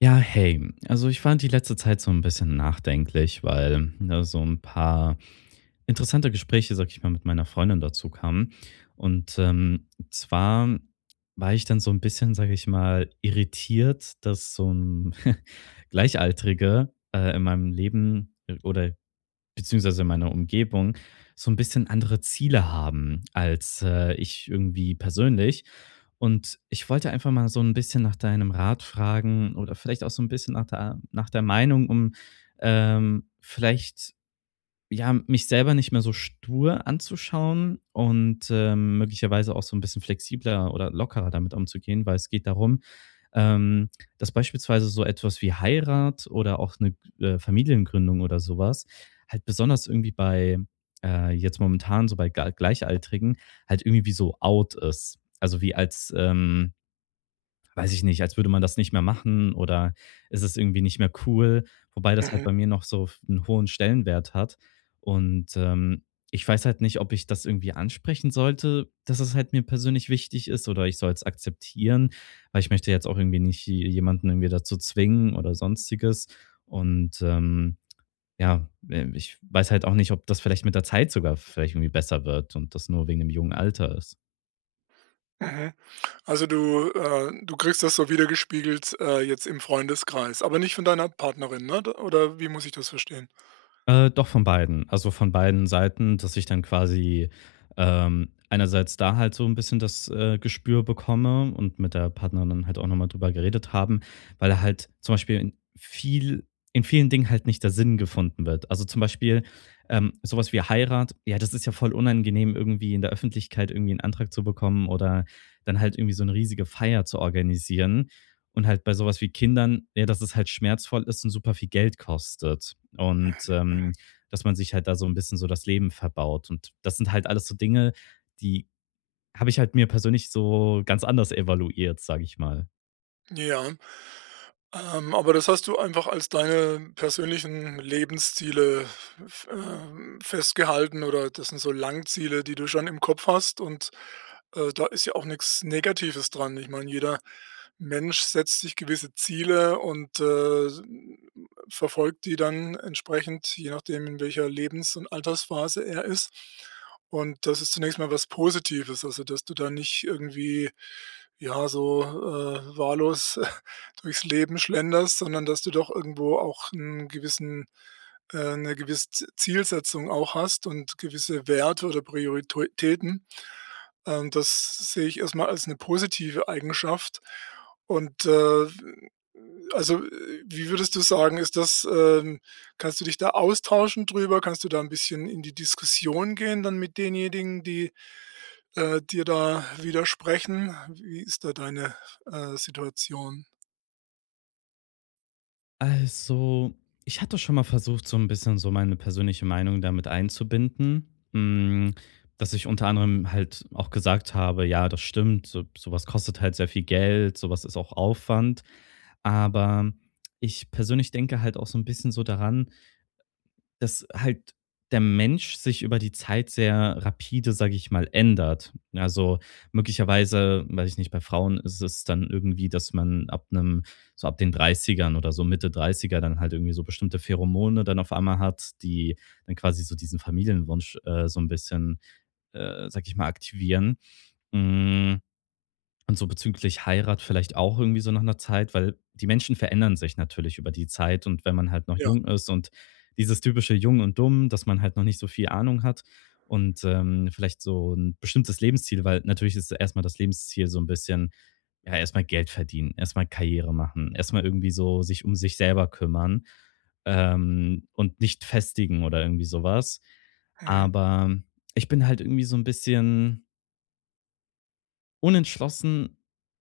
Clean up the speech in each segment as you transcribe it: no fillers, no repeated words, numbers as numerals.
Ja, hey, also ich fand die letzte Zeit so ein bisschen nachdenklich, weil, ne, so ein paar interessante Gespräche, sag ich mal, mit meiner Freundin dazu kamen. Zwar war ich dann so ein bisschen, sag ich mal, irritiert, dass so ein Gleichaltrige, in meinem Leben oder beziehungsweise meiner Umgebung, so ein bisschen andere Ziele haben als, ich irgendwie persönlich. Und ich wollte einfach mal so ein bisschen nach deinem Rat fragen oder vielleicht auch so ein bisschen nach der Meinung, vielleicht, ja, mich selber nicht mehr so stur anzuschauen und, möglicherweise auch so ein bisschen flexibler oder lockerer damit umzugehen, weil es geht darum, ähm, dass beispielsweise so etwas wie Heirat oder auch eine Familiengründung oder sowas halt besonders irgendwie bei jetzt momentan so bei Ga Gleichaltrigen halt irgendwie wie so out ist. Also, wie als, weiß ich nicht, als würde man das nicht mehr machen oder ist es irgendwie nicht mehr cool, wobei das halt Mhm, bei mir noch so einen hohen Stellenwert hat. Und, ähm, Ich weiß halt nicht, ob ich das irgendwie ansprechen sollte, dass es halt mir persönlich wichtig ist oder ich soll es akzeptieren, weil ich möchte jetzt auch irgendwie nicht jemanden irgendwie dazu zwingen oder Sonstiges. Und, ähm, ja, Ich weiß halt auch nicht, ob das vielleicht mit der Zeit sogar vielleicht irgendwie besser wird und das nur wegen dem jungen Alter ist. mhm. Also, du kriegst das so wiedergespiegelt jetzt im Freundeskreis, aber nicht von deiner Partnerin, ne? D Oder wie muss ich das verstehen? Doch von beiden. Also, von beiden Seiten, dass ich dann quasi, einerseits da halt so ein bisschen das, Gespür bekomme und mit der Partnerin halt auch nochmal drüber geredet haben, weil er halt zum Beispiel viel in vielen Dingen halt nicht der Sinn gefunden wird. Also, zum Beispiel, so wie Heirat, ja, das ist ja voll unangenehm, irgendwie in der Öffentlichkeit irgendwie einen Antrag zu bekommen oder dann halt irgendwie so eine riesige Feier zu organisieren. Und halt bei sowas wie Kindern, ja, dass es halt schmerzvoll ist und super viel Geld kostet. Mhm. Dass man sich halt da so ein bisschen so das Leben verbaut. Und das sind halt alles so Dinge, die habe ich halt mir persönlich so ganz anders evaluiert, sage ich mal. Ja. Aber das hast du einfach als deine persönlichen Lebensziele f festgehalten oder das sind so Langziele, die du schon im Kopf hast und, da ist ja auch nichts Negatives dran. Ich meine, jeder Mensch setzt sich gewisse Ziele und, verfolgt die dann entsprechend, je nachdem, in welcher Lebens und Altersphase er ist. Und das ist zunächst mal was Positives, also, dass du da nicht irgendwie, ja, so, wahllos durchs Leben schlenderst, sondern dass du doch irgendwo auch einen gewissen 'ne gewisse Z Zielsetzung auch hast und gewisse Werte oder Prioritäten. Das sehe ich erstmal als eine positive Eigenschaft. Und, also, wie würdest du sagen, ist das, kannst du dich da austauschen drüber? Kannst du da ein bisschen in die Diskussion gehen dann mit denjenigen, die, dir da widersprechen? Wie ist da deine, Situation? Also, ich hatte schon mal versucht, so ein bisschen so meine persönliche Meinung damit einzubinden, hm, dass ich unter anderem halt auch gesagt habe: „Ja, das stimmt, so kostet halt sehr viel Geld, sowas ist auch Aufwand.“ Aber ich persönlich denke halt auch so ein bisschen so daran, dass halt der Mensch sich über die Zeit sehr rapide, sage ich mal, ändert. Also möglicherweise, weiß ich nicht, bei Frauen ist es dann irgendwie, dass man ab einem, so ab den Dreißigern oder so Mitte Dreißiger dann halt irgendwie so bestimmte Pheromone dann auf einmal hat, die dann quasi so diesen Familienwunsch so ein bisschen, sag ich mal, aktivieren. Mm, und so bezüglich Heirat vielleicht auch irgendwie so nach einer Zeit, weil die Menschen verändern sich natürlich über die Zeit und wenn man halt noch Ja. jung ist und dieses typische jung und dumm, dass man halt noch nicht so viel Ahnung hat und, vielleicht so ein bestimmtes Lebensziel weil natürlich ist erstmal das Lebensziel so ein bisschen ja, erstmal Geld verdienen, erstmal Karriere machen, erstmal irgendwie so sich um sich selber kümmern, und nicht festigen oder irgendwie sowas. Mhm. Aber ich bin halt irgendwie so ein bisschen unentschlossen,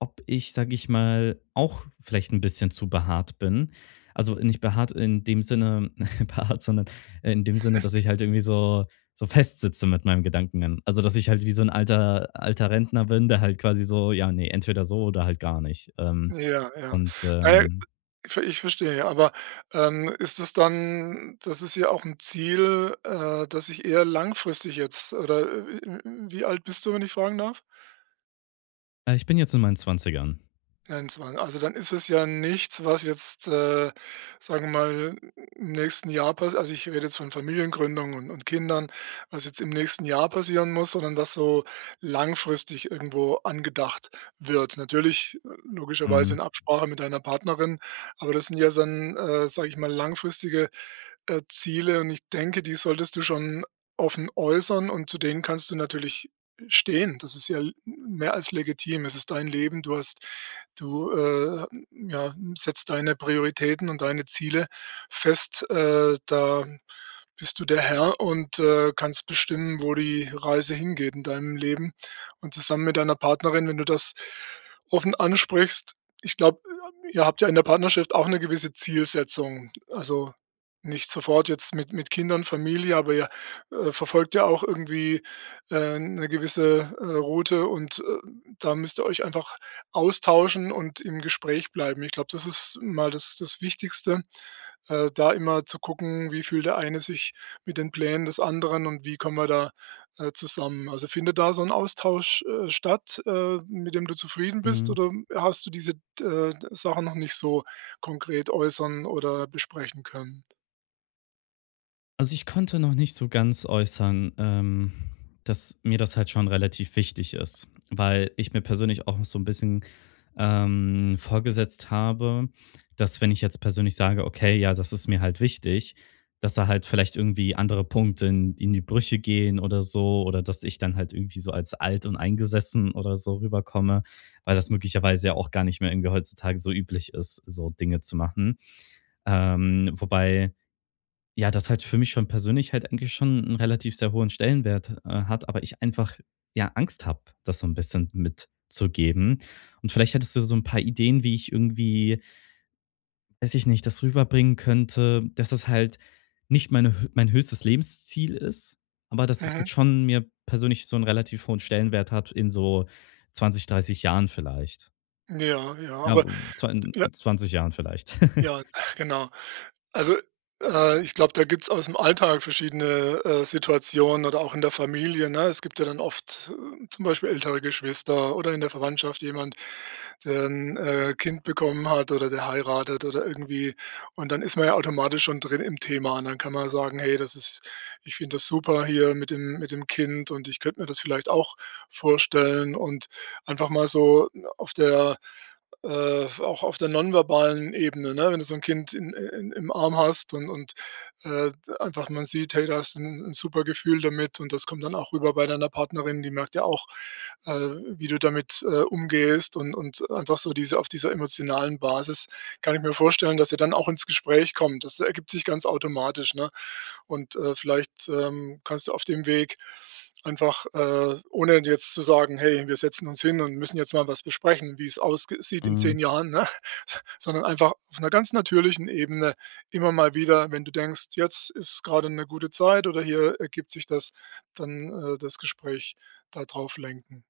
ob ich, sage ich mal, auch vielleicht ein bisschen zu behaart bin. Also, nicht behaart in dem Sinne behaart, sondern in dem Sinne, dass ich halt irgendwie so festsitze mit meinem Gedanken. Also, dass ich halt wie so ein alter Rentner bin, der halt quasi so: „Ja, ne, entweder so oder halt gar nicht.“ Ja, ja. und, Na ja, ähm, ich verstehe, aber, ist es dann das ist ja auch ein Ziel, das sich eher langfristig jetzt oder, wie alt bist du, wenn ich fragen darf? Ich bin jetzt in meinen Zwanzigern. 21. Also, dann ist es ja nichts, was jetzt, sagen wir mal, im nächsten Jahr passi also, ich rede jetzt von Familiengründung und Kindern, was jetzt im nächsten Jahr passieren muss, sondern was so langfristig irgendwo angedacht wird. Natürlich, logischerweise in Absprache mit deiner Partnerin, aber das sind ja dann, sage ich mal, langfristige, Ziele und ich denke, die solltest du schon offen äußern und zu denen kannst du natürlich stehen. Das ist ja l mehr als legitim. Es ist dein Leben, Du, ja, setzt deine Prioritäten und deine Ziele fest. Da bist du der Herr und, kannst bestimmen, wo die Reise hingeht in deinem Leben. Und zusammen mit deiner Partnerin, wenn du das offen ansprichst, ich glaube, ihr habt ja in der Partnerschaft auch eine gewisse Zielsetzung. Also, nicht sofort jetzt mit Kindern, Familie, aber ihr, verfolgt ja auch irgendwie, 'ne gewisse, Route und, da müsst ihr euch einfach austauschen und im Gespräch bleiben. Ich glaube, das ist mal das Wichtigste, da immer zu gucken, wie fühlt der eine sich mit den Plänen des anderen und wie kommen wir da, zusammen. Also, findet da so ein Austausch, statt, mit dem du zufrieden bist Mhm. oder hast du diese, Sachen noch nicht so konkret äußern oder besprechen können? Also, ich konnte noch nicht so ganz äußern, dass mir das halt schon relativ wichtig ist, weil ich mir persönlich auch so ein bisschen, vorgesetzt habe, dass wenn ich jetzt persönlich sage: „Okay, ja, das ist mir halt wichtig“, dass da halt vielleicht irgendwie andere Punkte in die Brüche gehen oder so oder dass ich dann halt irgendwie so als alt und eingesessen oder so rüberkomme, weil das möglicherweise ja auch gar nicht mehr irgendwie heutzutage so üblich ist, so Dinge zu machen. Wobei ja, das halt für mich schon persönlich halt eigentlich schon einen relativ sehr hohen Stellenwert, hat, aber ich einfach, ja, Angst habe, das so ein bisschen mitzugeben. Und vielleicht hättest du so ein paar Ideen, wie ich irgendwie, weiß ich nicht, das rüberbringen könnte, dass das halt nicht meine hö mein höchstes Lebensziel ist, aber dass es Mhm. halt schon mir persönlich so einen relativ hohen Stellenwert hat in so 20, 30 Jahren vielleicht. Ja, ja, Ja, aber zwan ja, 20 Jahren vielleicht. ja, genau. Also, ich glaube, da gibt's dem Alltag verschiedene, Situationen oder auch in der Familie, ne? Es gibt ja dann oft, zum Beispiel ältere Geschwister oder in der Verwandtschaft jemand, der ein Kind bekommen hat oder der heiratet oder irgendwie, und dann ist man ja automatisch schon drin im Thema und dann kann man sagen: „Hey, das ist ich finde das super hier mit dem Kind und ich könnte mir das vielleicht auch vorstellen“, und einfach mal so auf der auch auf der nonverbalen Ebene, ne? Wenn du so ein Kind in im Arm hast und, äh, einfach man sieht: „Hey, da hast du 'n 'n super Gefühl damit“, und das kommt dann auch rüber bei deiner Partnerin, die merkt ja auch, äh, wie du damit, umgehst und einfach so diese auf dieser emotionalen Basis kann ich mir vorstellen, dass ihr dann auch ins Gespräch kommt. Das ergibt sich ganz automatisch, ne? Und, vielleicht, kannst du auf dem Weg einfach, ohne jetzt zu sagen: „Hey, wir setzen uns hin und müssen jetzt mal was besprechen, wie es aussieht in Mhm. 10 Jahren“, ne? Sondern einfach auf einer ganz natürlichen Ebene immer mal wieder, wenn du denkst: „Jetzt ist gerade eine gute Zeit“ oder „Hier ergibt sich das“, dann, das Gespräch da drauf lenken.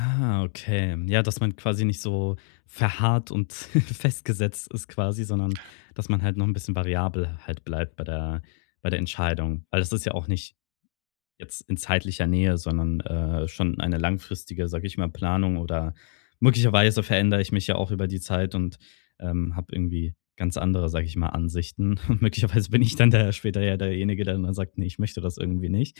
Ah, okay. Ja, dass man quasi nicht so verharrt und festgesetzt ist quasi, sondern dass man halt noch ein bisschen variabel halt bleibt bei der Entscheidung. Weil das ist ja auch nicht jetzt in zeitlicher Nähe, sondern, schon eine langfristige, sage ich mal, Planung oder möglicherweise verändere ich mich ja auch über die Zeit und, habe irgendwie ganz andere, sage ich mal, Ansichten. Und möglicherweise bin ich dann der später ja derjenige, der dann sagt: nee, ich möchte das irgendwie nicht.“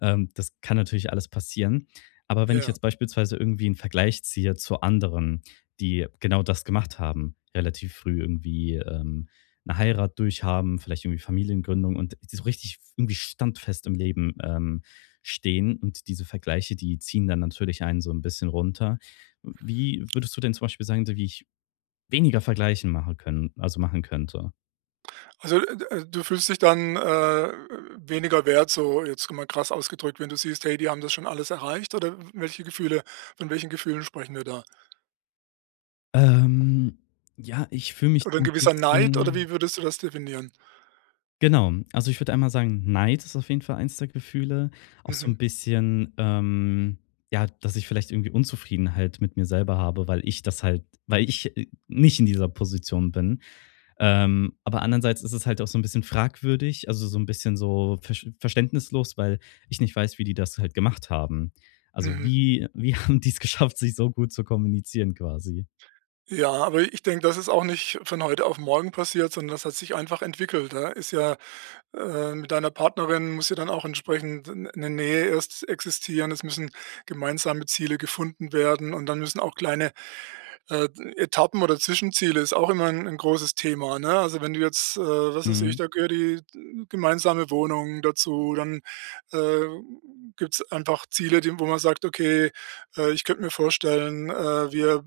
Das kann natürlich alles passieren. Aber wenn ich Ja. jetzt beispielsweise irgendwie einen Vergleich ziehe zu anderen, die genau das gemacht haben, relativ früh irgendwie, eine Heirat durchhaben, vielleicht irgendwie Familiengründung und so richtig irgendwie standfest im Leben, stehen. Und diese Vergleiche, die ziehen dann natürlich einen so ein bisschen runter. Wie würdest du denn zum Beispiel sagen, so wie ich weniger Vergleichen machen können also, machen könnte? Also, du fühlst dich dann, weniger wert, so jetzt mal krass ausgedrückt, wenn du siehst: „Hey, die haben das schon alles erreicht“, oder welche Gefühle von welchen Gefühlen sprechen wir da? Ähm, ja, ich fühle mich Oder so 'n ein gewisser Neid oder wie bisschen. würdest du das definieren? Genau. Also, ich würde einmal sagen, Neid ist auf jeden Fall eins der Gefühle. Auch so Mhm, ein bisschen, ja, dass ich vielleicht irgendwie Unzufriedenheit mit mir selber habe, weil ich das halt weil ich, nicht in dieser Position bin. Aber andererseits ist es halt auch so ein bisschen fragwürdig, also, so ein bisschen so versch verständnislos, weil ich nicht weiß, wie die das halt gemacht haben. Also, mhm. Wie haben die es geschafft, sich so gut zu kommunizieren quasi? Ja, aber ich denke, das ist auch nicht von heute auf morgen passiert, sondern das hat sich einfach entwickelt. Da ist ja, mit deiner Partnerin muss ja dann auch entsprechend eine Nähe erst existieren. Es müssen gemeinsame Ziele gefunden werden und dann müssen auch kleine Äh, Etappen oder Zwischenziele ist auch immer ein 'n großes Thema, ne? Also, wenn du jetzt, was weiß ich, Mhm. da gehört die gemeinsame Wohnung dazu, dann, äh, gibt's einfach Ziele, die wo man sagt: „Okay, ich könnte mir vorstellen, wir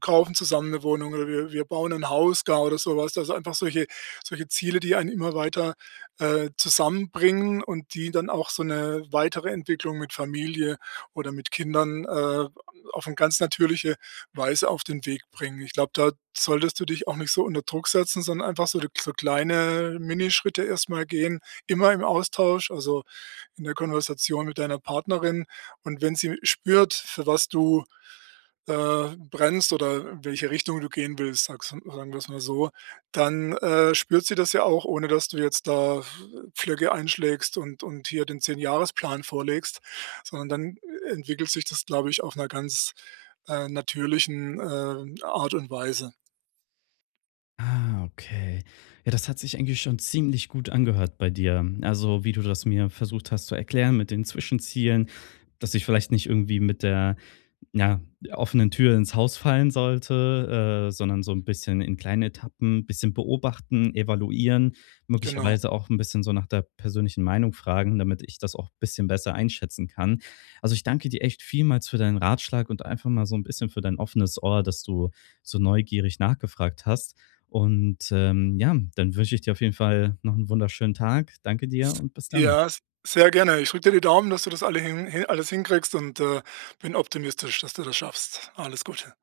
kaufen zusammen eine Wohnung oder wir bauen ein Haus gar“, oder sowas. Also, einfach solche solche Ziele, die einen immer weiter, zusammenbringen und die dann auch so eine weitere Entwicklung mit Familie oder mit Kindern, auf 'n ganz natürliche Weise auf den Weg bringen. Ich glaube, da solltest du dich auch nicht so unter Druck setzen, sondern einfach so, so kleine Minischritte erstmal gehen, immer im Austausch, also in der Konversation mit deiner Partnerin. Und wenn sie spürt, für was du, brennst oder in welche Richtung du gehen willst, sag's sagen wir es mal so, dann, spürt sie das ja auch, ohne dass du jetzt da Pflöcke einschlägst und hier den Zehnjahresplan vorlegst, sondern dann entwickelt sich das, glaube ich, auf einer ganz natürlichen, Art und Weise. Ah, okay. Ja, das hat sich eigentlich schon ziemlich gut angehört bei dir. Also, wie du das mir versucht hast zu erklären mit den Zwischenzielen, dass ich vielleicht nicht irgendwie mit der ja, offenen Tür ins Haus fallen sollte, sondern so ein bisschen in kleinen Etappen, ein bisschen beobachten, evaluieren, Genau. möglicherweise auch ein bisschen so nach der persönlichen Meinung fragen, damit ich das auch ein bisschen besser einschätzen kann. Also, ich danke dir echt vielmals für deinen Ratschlag und einfach mal so ein bisschen für dein offenes Ohr, dass du so neugierig nachgefragt hast. Ja, dann wünsche ich dir auf jeden Fall noch einen wunderschönen Tag. Danke dir S und bis dann. Ja, s sehr gerne. Ich drücke dir die Daumen, dass du das alles hinkriegst und, bin optimistisch, dass du das schaffst. Alles Gute.